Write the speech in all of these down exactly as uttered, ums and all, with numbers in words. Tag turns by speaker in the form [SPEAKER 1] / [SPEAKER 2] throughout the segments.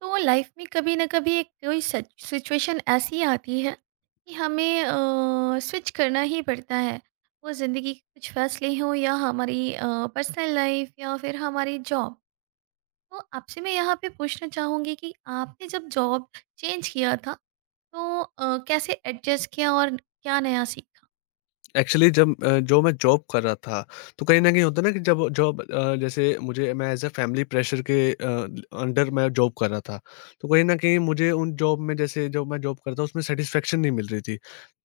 [SPEAKER 1] तो लाइफ में कभी ना कभी एक कोई सिचुएशन ऐसी आती है कि हमें स्विच करना ही पड़ता है। वो ज़िंदगी के कुछ फैसले हों या हमारी पर्सनल लाइफ या फिर हमारी जॉब। तो आपसे मैं यहाँ पे पूछना चाहूँगी कि आपने जब जॉब चेंज किया था तो अ, कैसे एडजस्ट किया और क्या नया सीखा।
[SPEAKER 2] एक्चुअली जब अ, जो मैं जॉब कर रहा था, तो कहीं न कहीं होता है ना कि जब जॉब अ, जैसे मुझे मैं एज़ अ फैमिली प्रेशर के अ, अंडर मैं जॉब कर रहा था। तो कहीं न कहीं मुझे उन जॉब में जैसे जो मैं जॉब करता हूँ उसमें सैटिस्फैक्शन नहीं मिल रही थी।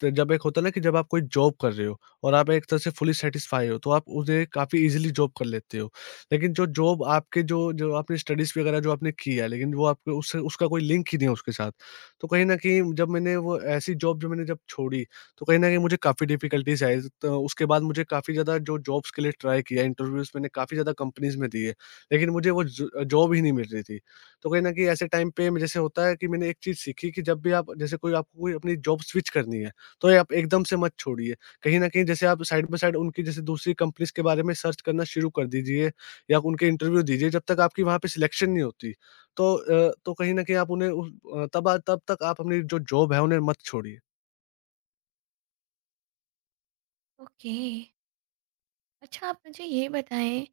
[SPEAKER 2] तो जब एक होता है ना कि जब आप कोई जॉब कर रहे हो और आप एक तरह से फुली सेटिस्फाई हो, तो आप उसे काफ़ी इजीली जॉब कर लेते हो। लेकिन जो जॉब आपके जो जो आपने स्टडीज़ वगैरह जो आपने की है, लेकिन वो आपके उससे उसका कोई लिंक ही नहीं है उसके साथ। तो कहीं न कहीं जब मैंने वो ऐसी जॉब जो मैंने जब छोड़ी, तो कहीं न कहीं मुझे काफ़ी डिफ़िकल्टीज़ आई। तो उसके बाद मुझे काफ़ी ज़्यादा जो जॉब्स के लिए ट्राई किया, इंटरव्यूज़ मैंने काफ़ी ज़्यादा कंपनीज़ में दिए। लेकिन मुझे वो ज जॉब ही नहीं मिल रही थी। तो कहीं न कहीं ऐसे टाइम पे जैसे होता है कि मैंने एक चीज़ सीखी, कि जब भी आप जैसे कोई आपको कोई अपनी जॉब स्विच करनी है, तो ये आप एकदम से मत छोड़िए। कहीं न कहीं जैसे आप साइड बाय साइड उनकी जैसे दूसरी कंपनीज़ के बारे में सर्च करना शुरू कर दीजिए या उनके इंटरव्यू दीजिए जब तक आपकी वहाँ पे सिलेक्शन नहीं होती। तो अ, तो कहीं न कहीं आप उन्हें उस अ, तब तब तक आप अपनी जो जॉब है उन्हें मत छोड़िए।
[SPEAKER 1] ओके। अच्छा आप मुझे ये बताएं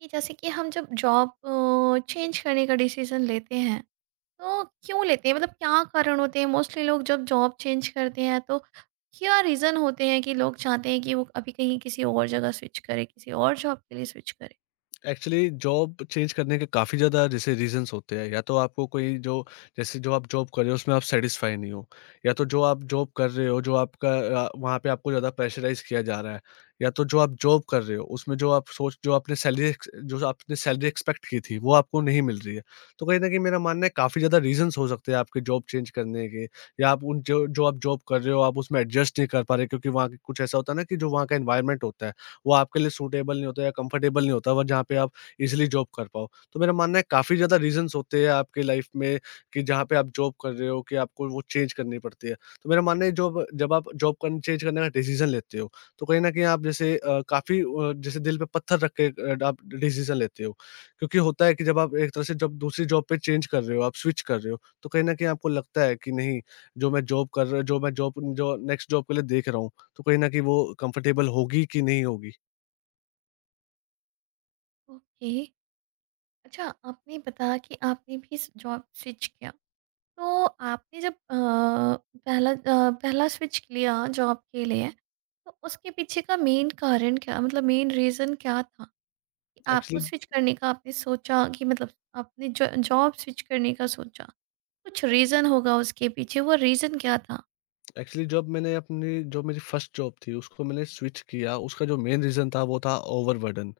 [SPEAKER 1] कि जैसे कि हम जब जॉब चेंज करने का डिसीज़न लेते हैं तो क्यों लेते हैं, मतलब क्या कारण होते हैं? मोस्टली लोग जब जॉब चेंज करते हैं तो क्या रीज़न होते हैं कि लोग चाहते हैं कि वो अभी कहीं किसी और जगह स्विच करे, किसी और जॉब के लिए स्विच करे?
[SPEAKER 2] एक्चुअली जॉब चेंज करने के काफ़ी ज़्यादा जैसे रीजंस होते हैं। या तो आपको कोई जो जैसे जो आप जॉब कर रहे हो उसमें आप सेटिस्फाई नहीं हो, या तो जो आप जॉब कर रहे हो जो आपका अ, वहाँ पे आपको ज़्यादा प्रेशराइज किया जा रहा है, या तो जो आप जॉब कर रहे हो उसमें जो आप सोच जो आपने सैलरी जो आपने सैलरी एक्सपेक्ट की थी वो आपको नहीं मिल रही है। तो कहीं ना कहीं मेरा मानना है काफ़ी ज़्यादा रीजंस हो सकते हैं आपके जॉब चेंज करने के, या आप उन जो जो आप जॉब कर रहे हो आप उसमें एडजस्ट नहीं कर पा रहे, क्योंकि वहाँ के कुछ ऐसा होता है ना कि जो वहाँ का इन्वायरमेंट होता है वो आपके लिए सूटेबल नहीं होता या कंफर्टेबल नहीं होता, वो जहाँ पे आप इज़िली जॉब कर पाओ। तो मेरा मानना है काफ़ी ज़्यादा रीज़न्स होते हैं आपकी लाइफ़ में, कि जहाँ पे आप जॉब कर रहे हो, कि आपको वो चेंज करनी पड़ती है। तो मेरा मानना है जॉब जब आप जॉब करन चेंज करने का डिसीज़न लेते हो, तो कहीं न कहीं आप जैसे अ, काफ़ी अ, जैसे दिल पे पत्थर रख के अ, आप डिसीज़न लेते हो। क्योंकि होता है कि जब आप एक तरह से जब दूसरी जॉब पे चेंज कर रहे हो, आप स्विच कर रहे हो, तो कहीं न कहीं आपको लगता है कि नहीं, जो मैं जॉब कर रहा जो मैं जॉब जो नेक्स्ट जॉब के लिए देख रहा हूँ, तो कहीं न कहीं वो कंफर्टेबल होगी कि नहीं होगी?
[SPEAKER 1] ओके। अच्छा आपने बताया कि आपने भी जॉब स्विच किया, तो आपने जब अ, पहला अ, पहला स्विच किया जॉब के लिए, तो उसके पीछे का मेन कारण क्या, मतलब मेन रीज़न क्या था कि आपको
[SPEAKER 2] एक्चुअली
[SPEAKER 1] स्विच करने का आपने सोचा कि मतलब आपने जॉब स्विच करने का सोचा? कुछ रीज़न होगा उसके पीछे, वो रीज़न क्या था?
[SPEAKER 2] एक्चुअली जब मैंने अपनी जो मेरी फर्स्ट जॉब थी उसको मैंने स्विच किया, उसका जो मेन रीज़न था वो था ओवरबर्डन।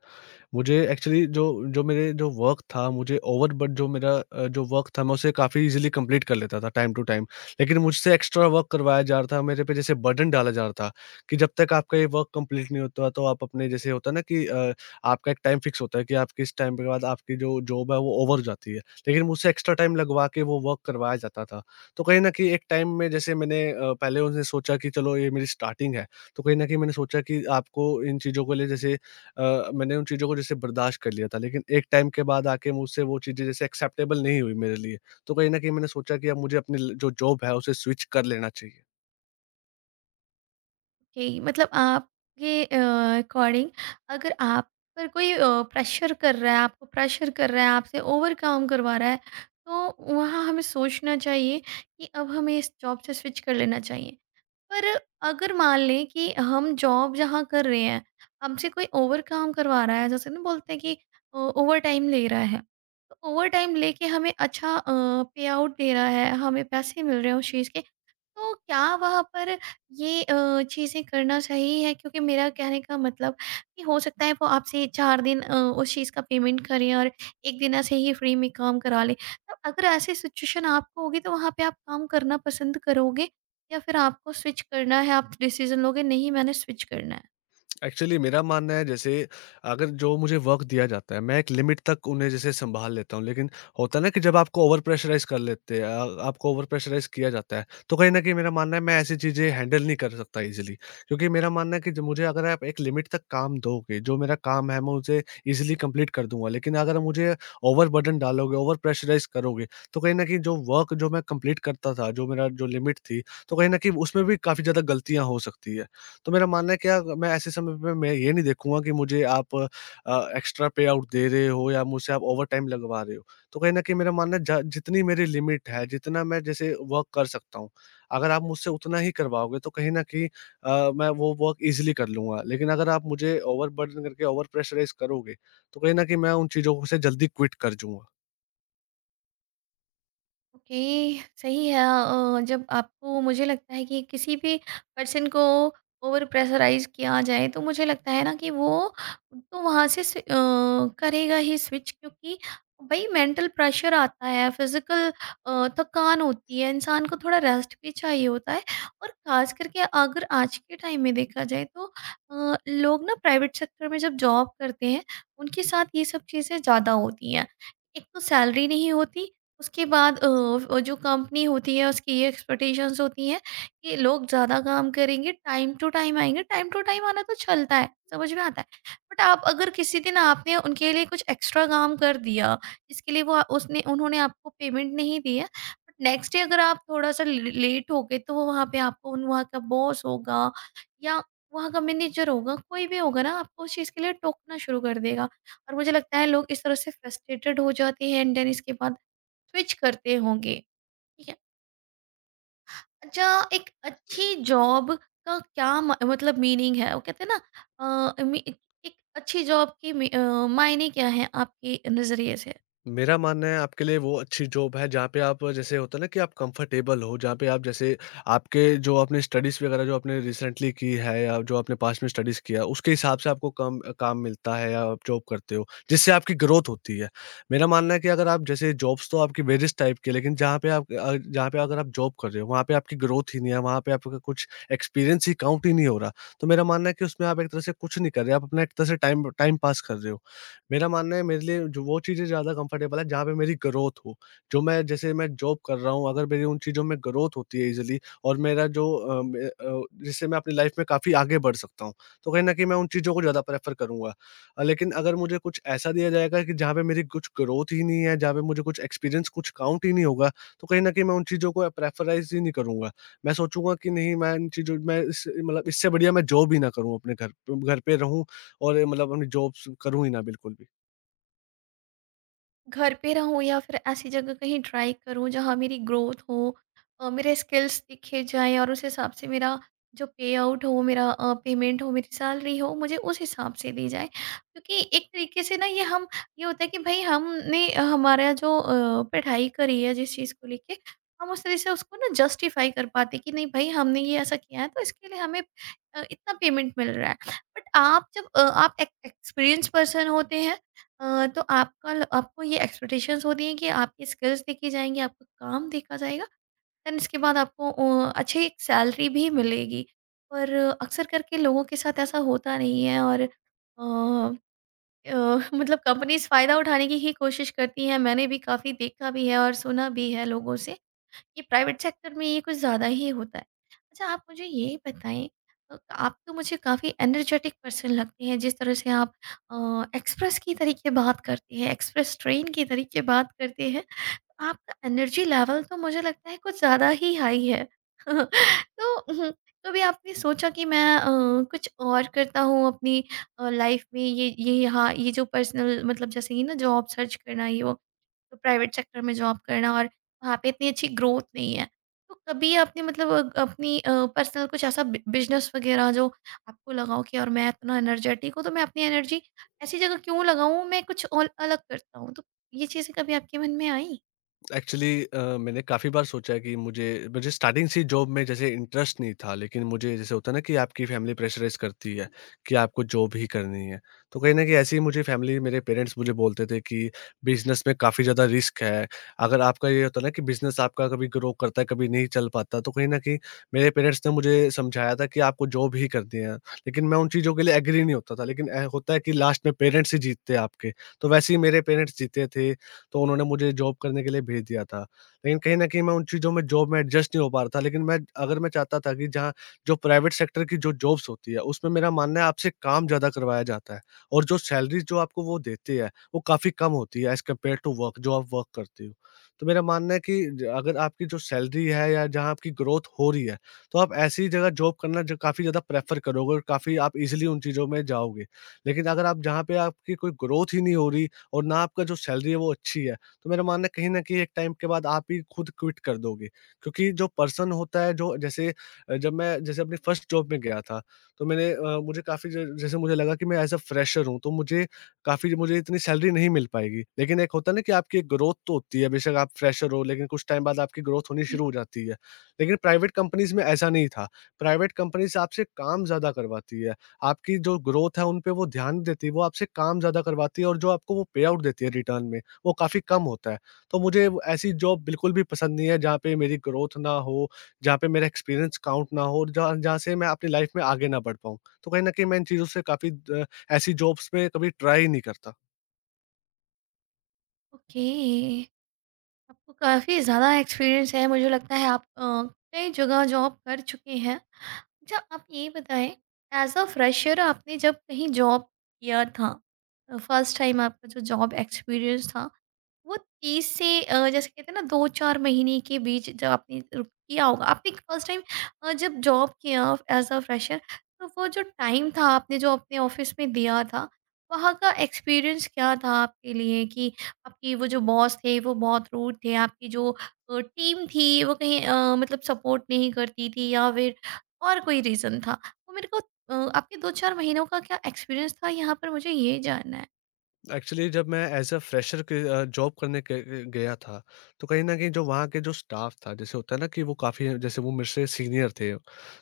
[SPEAKER 2] मुझे एक्चुअली जो जो मेरे जो वर्क था, मुझे ओवर बट जो मेरा अ, जो वर्क था मैं उसे काफ़ी इजीली कंप्लीट कर लेता था टाइम टू टाइम। लेकिन मुझसे एक्स्ट्रा वर्क करवाया जा रहा था, मेरे पे जैसे बर्डन डाला जा रहा था, कि जब तक आपका ये वर्क कंप्लीट नहीं होता तो आप अपने जैसे होता है ना कि अ, आपका एक टाइम फिक्स होता है, कि आप किस टाइम के बाद आपकी जो जॉब है वो ओवर हो जाती है। लेकिन मुझसे एक्स्ट्रा टाइम लगवा के वो वर्क करवाया जाता था। तो कहीं न कहीं एक टाइम में जैसे मैंने अ, पहले उनसे सोचा कि चलो ये मेरी स्टार्टिंग है, तो कहीं न कहीं मैंने सोचा कि आपको इन चीज़ों के लिए जैसे अ, मैंने उन चीज़ों को जैसे बर्दाश्त कर लिया था, लेकिन एक टाइम के बाद आके मुझसे वो चीज़ें जैसे एक्सेप्टेबल नहीं हुई मेरे लिए। तो कहीं न कहीं मैंने सोचा कि अब मुझे अपनी ल जो जॉब है उसे स्विच कर लेना चाहिए।
[SPEAKER 1] कि मतलब आपके अ, अकॉर्डिंग, अगर आप पर कोई अ, प्रेशर कर रहा है, आपको प्रेशर कर रहा है, आपसे ओवर काम करवा रहा है, तो वहाँ हमें सोचना चाहिए कि अब हमें इस जॉब से स्विच कर लेना चाहिए। पर अगर मान लें कि हम जॉब जहाँ कर रहे हैं, हमसे कोई ओवर काम करवा रहा है, जैसे ना बोलते हैं कि अ, ओवरटाइम ले रहा है, तो ओवरटाइम लेके हमें अच्छा अ, पे आउट दे रहा है, हमें पैसे मिल रहे हैं उस चीज़ के, तो क्या वहाँ पर ये अ, चीज़ें करना सही है? क्योंकि मेरा कहने का मतलब कि हो सकता है वो आपसे चार दिन अ, उस चीज़ का पेमेंट करें और एक दिन ऐसे ही फ्री में काम करा लें। तो अगर ऐसी सिचुएशन आपको होगी तो वहाँ पे आप काम करना पसंद करोगे या फिर आपको स्विच करना है, आप डिसीज़न लोगे नहीं, मैंने स्विच करना है?
[SPEAKER 2] एक्चुअली मेरा मानना है जैसे, अगर जो मुझे वर्क दिया जाता है, मैं एक लिमिट तक उन्हें जैसे संभाल लेता हूँ, लेकिन होता है ना कि जब आपको ओवर प्रेशराइज कर लेते हैं, आ- आपको ओवर प्रेशराइज किया जाता है, तो कहीं ना कहीं मेरा मानना है मैं ऐसी चीज़ें हैंडल नहीं कर सकता इजीली। क्योंकि मेरा मानना है कि जो मुझे, अगर आप एक लिमिट तक काम दोगे, जो मेरा काम है मैं उसे इजीली कंप्लीट कर दूंगा, लेकिन अगर मुझे ओवर बर्डन डालोगे, ओवर प्रेशराइज करोगे, तो कहीं ना कहीं जो वर्क जो मैं कंप्लीट करता था, जो मेरा जो लिमिट थी, तो कहीं ना कहीं उसमें भी काफ़ी ज़्यादा गलतियाँ हो सकती है। तो मेरा मानना है क्या मैं ऐसे समय पे मैं ये नहीं देखूँगा कि मुझे आप अ, एक्स्ट्रा पे आउट दे रहे हो या मुझसे आप ओवरटाइम लगवा रहे हो। तो कहीं न कहीं मेरा मानना है ज जितनी मेरी लिमिट है, जितना मैं जैसे वर्क कर सकता हूँ, अगर आप मुझसे उतना ही करवाओगे, तो कहीं न कहीं अ, मैं वो वर्क ईज़िली कर लूँगा। लेकिन अगर आप मुझे ओवरबर्डन करके ओवर प्रेशराइज़ करोगे, तो कहीं न कहीं मैं उन चीज़ों को से जल्दी क्विट कर जाऊँगा।
[SPEAKER 1] ओके, सही है। अ, जब आपको मुझे लगता है कि किसी भी पर्सन को ओवर प्रेशराइज किया जाए तो मुझे लगता है ना कि वो तो वहाँ से स्वि- अ, करेगा ही स्विच, क्योंकि भाई मेंटल प्रेशर आता है, फिजिकल थकान होती है, इंसान को थोड़ा रेस्ट भी चाहिए होता है। और खास करके अगर आज के टाइम में देखा जाए तो अ, लोग ना प्राइवेट सेक्टर में जब जॉब करते हैं, उनके साथ ये सब चीज़ें ज़्यादा होती हैं। एक तो सैलरी नहीं होती, उसके बाद अ, वो जो कंपनी होती है उसकी ये एक्सपेक्टेशंस होती हैं कि लोग ज़्यादा काम करेंगे, टाइम टू टाइम आएँगे। टाइम टू टाइम आना तो चलता है, समझ में आता है। बट आप अगर किसी दिन आपने उनके लिए कुछ एक्स्ट्रा काम कर दिया, जिसके लिए वो आ- उसने उन्होंने आपको पेमेंट नहीं दी है, बट नेक्स्ट डे अगर आप थोड़ा-सा ल लेट हो गए, तो वो वहाँ पे आपको उन वहाँ का बॉस होगा या वहाँ का मैनेजर होगा, कोई भी होगा ना, आपको उस चीज़ के लिए टोकना शुरू कर देगा। और मुझे लगता है लोग इस तरह से फ्रस्ट्रेटेड हो जाते हैं, एंड देन इसके बाद स्विच करते होंगे। ठीक है। अच्छा, एक अच्छी जॉब का क्या म- मतलब मीनिंग है, वो कहते हैं ना, अ, मी- एक अच्छी जॉब की मी- अ, मायने क्या है आपके नज़रिए से?
[SPEAKER 2] मेरा मानना है आपके लिए वो अच्छी जॉब है जहाँ पे आप जैसे होता है ना कि आप कंफर्टेबल हो, जहाँ पे आप जैसे आपके जो आपने स्टडीज़ वगैरह जो आपने रिसेंटली की है या जो आपने पास्ट में स्टडीज़ किया उसके हिसाब से आपको काम काम मिलता है, या आप जॉब करते हो जिससे आपकी ग्रोथ होती है। मेरा मानना है कि अगर आप जैसे जॉब्स तो आपकी वेरियस टाइप की है, लेकिन जहाँ पे आप अ, जहाँ पे अगर आप जॉब कर रहे हो वहाँ पे आपकी ग्रोथ ही नहीं है, वहाँ पे आपका कुछ एक्सपीरियंस ही काउंट ही नहीं हो रहा। तो मेरा मानना है कि उसमें आप एक तरह से कुछ नहीं कर रहे, आप अपना एक तरह से टाइम टाइम पास कर रहे हो। मेरा मानना है मेरे लिए जो वो चीज़ें ज़्यादा कंफर्टेबल है जहाँ पे मेरी ग्रोथ हो। जो मैं जैसे मैं जॉब कर रहा हूँ, अगर मेरी उन चीज़ों में ग्रोथ होती है इज़िली, और मेरा जो अ, मे अ, जिससे मैं अपनी लाइफ़ में काफ़ी आगे बढ़ सकता हूँ, तो कहीं न कहीं मैं उन चीज़ों को ज़्यादा प्रेफ़र करूँगा। अ, लेकिन अगर मुझे कुछ ऐसा दिया जाएगा कि जहाँ पे मेरी कुछ ग्रोथ ही नहीं है, जहाँ पे मुझे कुछ एक्सपीरियंस कुछ काउंट ही नहीं होगा, तो कहीं न कहीं मैं उन चीज़ों को प्रेफ़राइज़ ही नहीं करूँगा। मैं सोचूँगा कि नहीं, मैं इन चीज़ों मैं इस मतलब इससे बढ़िया मैं जॉब ही ना करूँ, अपने घर प घर पे रहूँ और मतलब अपनी जॉब्स करूँ ही ना बिल्कुल भी।
[SPEAKER 1] घर पे रहूँ या फिर ऐसी जगह कहीं ट्राई करूँ जहाँ मेरी ग्रोथ हो, अ, मेरे स्किल्स दिखे जाएँ और उस हिसाब से मेरा जो पे आउट हो, मेरा अ, पेमेंट हो, मेरी सैलरी हो, मुझे उस हिसाब से दी जाए। क्योंकि एक तरीके से ना ये हम, ये होता है कि भाई हमने अ, हमारा जो अ, पढ़ाई करी है, जिस चीज़ को लेके हम उस तरह से उसको ना जस्टिफाई कर पाते कि नहीं भाई हमने ये ऐसा किया है तो इसके लिए हमें अ, इतना पेमेंट मिल रहा है। बट आप जब अ, आप एक एक्सपीरियंस पर्सन होते हैं, अ, तो आपका ल आपको ये एक्सपेक्टेशंस होती हैं कि आपकी स्किल्स देखी जाएँगी, आपका काम देखा जाएगा, देन इसके बाद आपको अ, अच्छी एक सैलरी भी मिलेगी। पर अक्सर करके लोगों के साथ ऐसा होता नहीं है, और अ अ, मतलब कंपनीज़ फ़ायदा उठाने की ही कोशिश करती हैं। मैंने भी काफ़ी देखा भी है और सुना भी है लोगों से। ये प्राइवेट सेक्टर में ये कुछ ज़्यादा ही होता है। अच्छा आप मुझे ये बताएँ, अ, आप तो मुझे काफ़ी एनर्जेटिक पर्सन लगते हैं, जिस तरह से आप अ, एक्सप्रेस की तरीके बात करते हैं, एक्सप्रेस ट्रेन की तरीके बात करते हैं। आपका एनर्जी लेवल तो मुझे लगता है कुछ ज़्यादा ही हाई है। तो उहुँ, कभी आपने सोचा कि मैं अ, कुछ और करता हूँ अपनी अ, लाइफ में? ये ये यहाँ ये जो पर्सनल मतलब जैसे कि ना जॉब सर्च करना ये वो, तो प्राइवेट सेक्टर में जॉब करना और वहाँ पे इतनी अच्छी ग्रोथ नहीं है। तो कभी आपने मतलब अ, अपनी अ, पर्सनल कुछ ऐसा बि बिज़नेस वग़ैरह जो आपको लगा हो कि यार मैं इतना एनर्जेटिक हूँ, तो मैं अपनी एनर्जी ऐसी जगह क्यों लगाऊँ, मैं कुछ और अलग करता हूँ? तो ये चीज़ें कभी आपके मन में आई?
[SPEAKER 2] एक्चुअली अ, मैंने काफ़ी बार सोचा है कि मुझे मुझे स्टार्टिंग से जॉब में जैसे इंटरेस्ट नहीं था, लेकिन मुझे जैसे होता है ना कि आपकी फैमिली प्रेशराइज़ करती है कि आपको जॉब ही करनी है। तो कहीं न कहीं ऐसे ही मुझे फैमिली मेरे पेरेंट्स मुझे बोलते थे कि बिज़नेस में काफ़ी ज़्यादा रिस्क है। अगर आपका ये होता है ना कि बिज़नेस आपका कभी ग्रो करता है, कभी नहीं चल पाता, तो कहीं न कहीं मेरे पेरेंट्स ने मुझे समझाया था कि आपको जॉब ही करनी है। लेकिन मैं उन चीज़ों के लिए एग्री नहीं होता था, लेकिन ए होता है कि लास्ट में पेरेंट्स ही जीतते हैं आपके। तो वैसे ही मेरे पेरेंट्स जीते थे, तो उन्होंने मुझे जॉब करने के लिए भेज दिया था। लेकिन कहीं न कहीं मैं उन चीज़ों में जॉब में एडजस्ट नहीं हो पा रहा था। लेकिन मैं अगर मैं चाहता था कि जहाँ जो प्राइवेट सेक्टर की जो जॉब्स होती है, उसमें मेरा मानना है आपसे काम ज़्यादा करवाया जाता है, और जो सैलरी जो आपको वो देते हैं, वो काफ़ी कम होती है एज़ कम्पेयर टू वर्क जो आप वर्क करते हो। तो मेरा मानना है कि ज अगर आपकी जो सैलरी है या जहाँ आपकी ग्रोथ हो रही है, तो आप ऐसी जगह जॉब करना जो काफ़ी ज़्यादा प्रेफ़र करोगे और काफ़ी आप ईज़िली उन चीज़ों में जाओगे। लेकिन अगर आप जहाँ पे आपकी कोई ग्रोथ ही नहीं हो रही और ना आपका जो सैलरी है वो अच्छी है, तो मेरा मानना है कहीं न कहीं एक टाइम के बाद आप ही खुद क्विट कर दोगे। क्योंकि जो पर्सन होता है जो जैसे अ, जब मैं जैसे अपनी फर्स्ट जॉब में गया था, तो मैंने अ, मुझे काफ़ी ज जैसे मुझे लगा कि मैं एज़ अ फ्रेशर हूँ तो मुझे काफ़ी मुझे इतनी सैलरी नहीं मिल पाएगी। लेकिन एक होता है ना कि आपकी एक ग्रोथ तो होती है, बेशक आप फ्रेशर हो, लेकिन कुछ टाइम बाद आपकी ग्रोथ होनी
[SPEAKER 1] जी।
[SPEAKER 2] शुरू हो जाती है। लेकिन प्राइवेट कंपनीज़ में ऐसा नहीं था। प्राइवेट कंपनीज़ आपसे काम ज़्यादा करवाती है। आपकी जो ग्रोथ है उन पे वो ध्यान नहीं देती, वो आपसे काम ज़्यादा करवाती है और जो आपको वो पे आउट देती है रिटर्न में, वो काफ़ी कम होता है। तो मुझे वो ऐसी जॉब बिल्कुल भी पसंद नहीं है जहाँ पे मेरी ग्रोथ ना हो, जहाँ पे मेरा एक्सपीरियंस काउंट ना हो और जहाँ जहाँ से मैं अपनी लाइफ में आगे ना बढ़ पाऊँ। तो कहीं न कहीं मैं इन चीज़ों से काफ़ी द ऐसी जॉब्स में कभी ट्राई ही नहीं करता।
[SPEAKER 1] ओके। आपको काफ़ी ज़्यादा एक्सपीरियंस है, मुझे लगता है आप अ, कई जगह जॉब कर चुके हैं। अच्छा आप ये बताएँ, एज़ अ फ्रेशर आपने जब कहीं जॉब किया था, फर्स्ट टाइम आपका जो जॉब एक्सपीरियंस था, वो तीस से अ, जैसे कहते हैं ना दो से चार महीने के बीच जब आपने र किया होगा, आपने फर्स्ट टाइम अ, जब जॉब किया एज़ अ फ्रेशर, तो वो जो टाइम था आपने जो अपने ऑफ़िस में दिया था, वहाँ का एक्सपीरियंस क्या था आपके लिए? कि आपकी वो जो बॉस थे वो बहुत रूड थे, आपकी जो अ, टीम थी वो कहीं अ, मतलब सपोर्ट नहीं करती थी, या फिर और कोई रीज़न था? वो मेरे को अ, आपके दो से चार महीनों का क्या एक्सपीरियंस था, यहाँ पर मुझे ये जानना है?
[SPEAKER 2] एक्चुअली जब मैं एज़ अ फ्रेशर के अ, जॉब करने के अ, गया था, तो कहीं न कहीं जो वहाँ के जो स्टाफ था, जैसे होता है ना कि वो काफ़ी जैसे वो मेरे से सीनियर थे,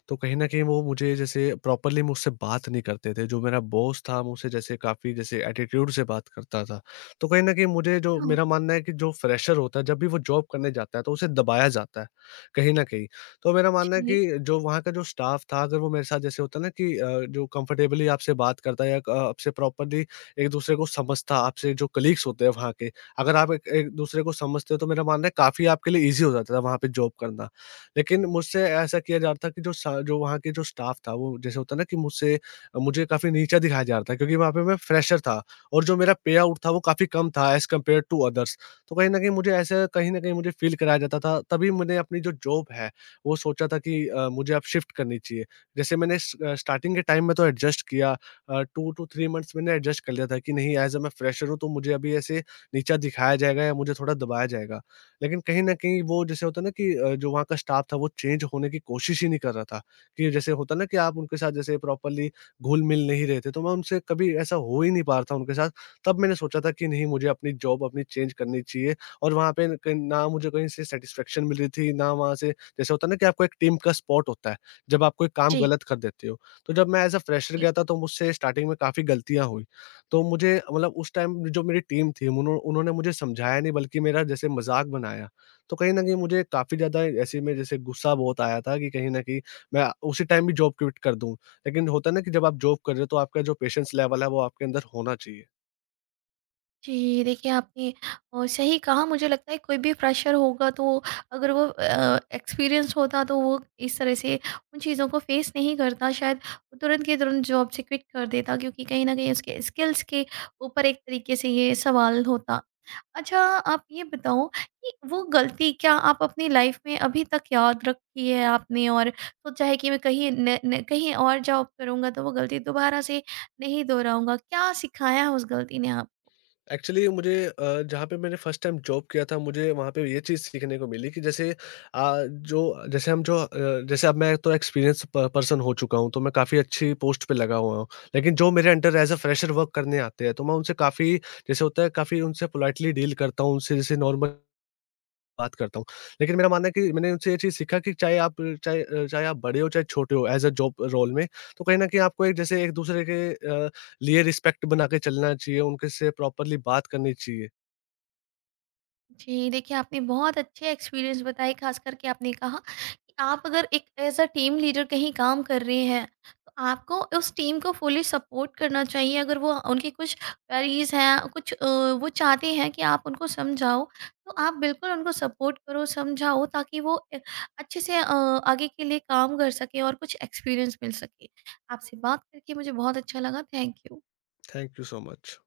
[SPEAKER 2] तो कहीं न कहीं वो मुझे जैसे प्रॉपर्ली मुझसे बात नहीं करते थे। जो मेरा बॉस था, मुझसे जैसे काफ़ी जैसे एटीट्यूड से बात करता था। तो कहीं न कहीं मुझे जो
[SPEAKER 1] हाँ।
[SPEAKER 2] मेरा मानना है कि जो फ्रेशर होता है, जब भी वो जॉब करने जाता है, तो उसे दबाया जाता है, कहीं न कहीं। तो मेरा मानना है
[SPEAKER 1] जी।
[SPEAKER 2] कि जो वहाँ का जो स्टाफ था, अगर वो मेरे साथ जैसे होता है ना कि अ, जो कम्फ़र्टेबली आपसे बात करता है या क आपसे प्रॉपर्ली एक दूसरे को समझता, आपसे जो कलीग्स होते हैं वहाँ के, अगर आप एक एक दूसरे को समझते हो तो मेरा मानना है काफ़ी आपके लिए ईज़ी हो जाता था वहाँ पे जॉब करना। लेकिन मुझसे ऐसा किया जाता था कि जो सा जो वहाँ के जो स्टाफ था वो जैसे होता है ना कि मुझसे मुझे काफ़ी नीचा दिखाया जा रहा था क्योंकि वहाँ पे मैं फ्रेशर था और जो मेरा पे आउट था वो काफ़ी कम था एज़ कम्पेयर टू अदर्स। तो कहीं न कहीं मुझे ऐसा कहीं न कहीं मुझे फ़ील कराया जाता था, तभी मैंने अपनी जो जॉब है वो सोचा था कि अ, मुझे अब शिफ्ट करनी चाहिए। जैसे मैंने स स्टार्टिंग के टाइम में तो एडजस्ट किया अ, 2 टू थ्री मंथ्स मैंने एडजस्ट कर लिया था कि नहीं एज़ अ मैं फ्रेशर हूँ तो मुझे अभी ऐसे नीचा दिखाया जाएगा या मुझे थोड़ा दबाया जाएगा। लेकिन कहीं न कहीं वो जैसे होता है ना कि अ, जो वहाँ का स्टाफ था वो चेंज होने की कोशिश ही नहीं कर रहा था, कि जैसे होता है ना कि आप उनके साथ जैसे प्रॉपर्ली घुल-मिल नहीं रहे थे, तो मैं उनसे कभी ऐसा हो ही नहीं पा रहा था उनके साथ। तब मैंने सोचा था कि नहीं मुझे अपनी जॉब अपनी चेंज करनी चाहिए और वहाँ पे क ना मुझे कहीं से सैटिस्फैक्शन मिली थी, ना वहाँ से जैसे होता है ना कि आपको एक टीम का सपोर्ट होता है, जब आप कोई काम
[SPEAKER 1] जी, जी।
[SPEAKER 2] गलत कर देते हो। तो जब मैं एज़ अ फ्रेशर गया था तो मुझसे स्टार्टिंग में काफ़ी गलतियाँ हुई। तो मुझे मतलब उस टाइम जो मेरी टीम थी उन्हो उन्होंने मुझे समझाया नहीं बल्कि मेरा जैसे मज़ाक बनाया। तो कहीं न कहीं मुझे काफ़ी ज़्यादा ऐसे में जैसे गुस्सा बहुत आया था कि कहीं न कहीं मैं उसी टाइम भी जॉब क्विट कर दूँ। लेकिन होता है ना कि जब आप जॉब कर रहे हो तो आपका जो पेशेंस लेवल है वो आपके अंदर होना चाहिए।
[SPEAKER 1] जी, देखिए आपने अ, सही कहा। मुझे लगता है कोई भी फ्रेशर होगा तो अगर वो अ, एक्सपीरियंस होता तो वो इस तरह से उन चीज़ों को फेस नहीं करता शायद, वो तुरंत के तुरंत जॉब से क्विट कर देता, क्योंकि कहीं न कहीं उसके स्किल्स के ऊपर एक तरीके से ये सवाल होता। अच्छा आप ये बताओ कि वो गलती क्या आप अपनी लाइफ में अभी तक याद रखी है आपने, और सोचा है कि मैं कहीं न न कहीं और जॉब करूँगा तो वो गलती दोबारा से नहीं दोहराऊँगा? क्या सिखाया है उस गलती ने आप?
[SPEAKER 2] एक्चुअली मुझे अ, जहाँ पे मैंने फर्स्ट टाइम जॉब किया था मुझे वहाँ पे ये चीज़ सीखने को मिली कि जैसे अ, जो जैसे हम जो अ, जैसे अब मैं तो एक्सपीरियंस पर्सन हो चुका हूँ तो मैं काफ़ी अच्छी पोस्ट पे लगा हुआ हूँ। लेकिन जो मेरे under as a fresher work करने आते हैं तो मैं उनसे काफ़ी जैसे होता है काफ़ी उनसे पोलाइटली डील करता हूँ, उनसे जैसे नॉर्मल बात करता हूँ। लेकिन मेरा मानना है कि मैंने उनसे ये चीज़ सीखा कि चाहे आप चाहे अ, चाहे आप बड़े हो चाहे छोटे हो एज़ अ जॉब रोल में, तो कहीं न कहीं आपको एक जैसे एक-दूसरे के अ, लिए रिस्पेक्ट बना के चलना चाहिए, उनके से प्रॉपर्ली बात करनी चाहिए।
[SPEAKER 1] जी, देखिए आपने बहुत अच्छे एक्सपीरियंस बताए, खास करके आपने कहा कि आप अगर एक एज़ अ टीम लीडर कहीं काम कर रहे हैं, तो आपको उस टीम को फुली सपोर्ट करना चाहिए। अगर वो उनकी कुछ क्वेरीज़ हैं, कुछ अ, वो चाहते हैं कि आप उनको समझाओ, तो आप बिल्कुल उनको सपोर्ट करो, समझाओ, ताकि वो अ, अच्छे से अ, आगे के लिए काम कर सकें और कुछ एक्सपीरियंस मिल सके। आपसे बात करके मुझे बहुत अच्छा लगा, thank you.
[SPEAKER 2] Thank you so much.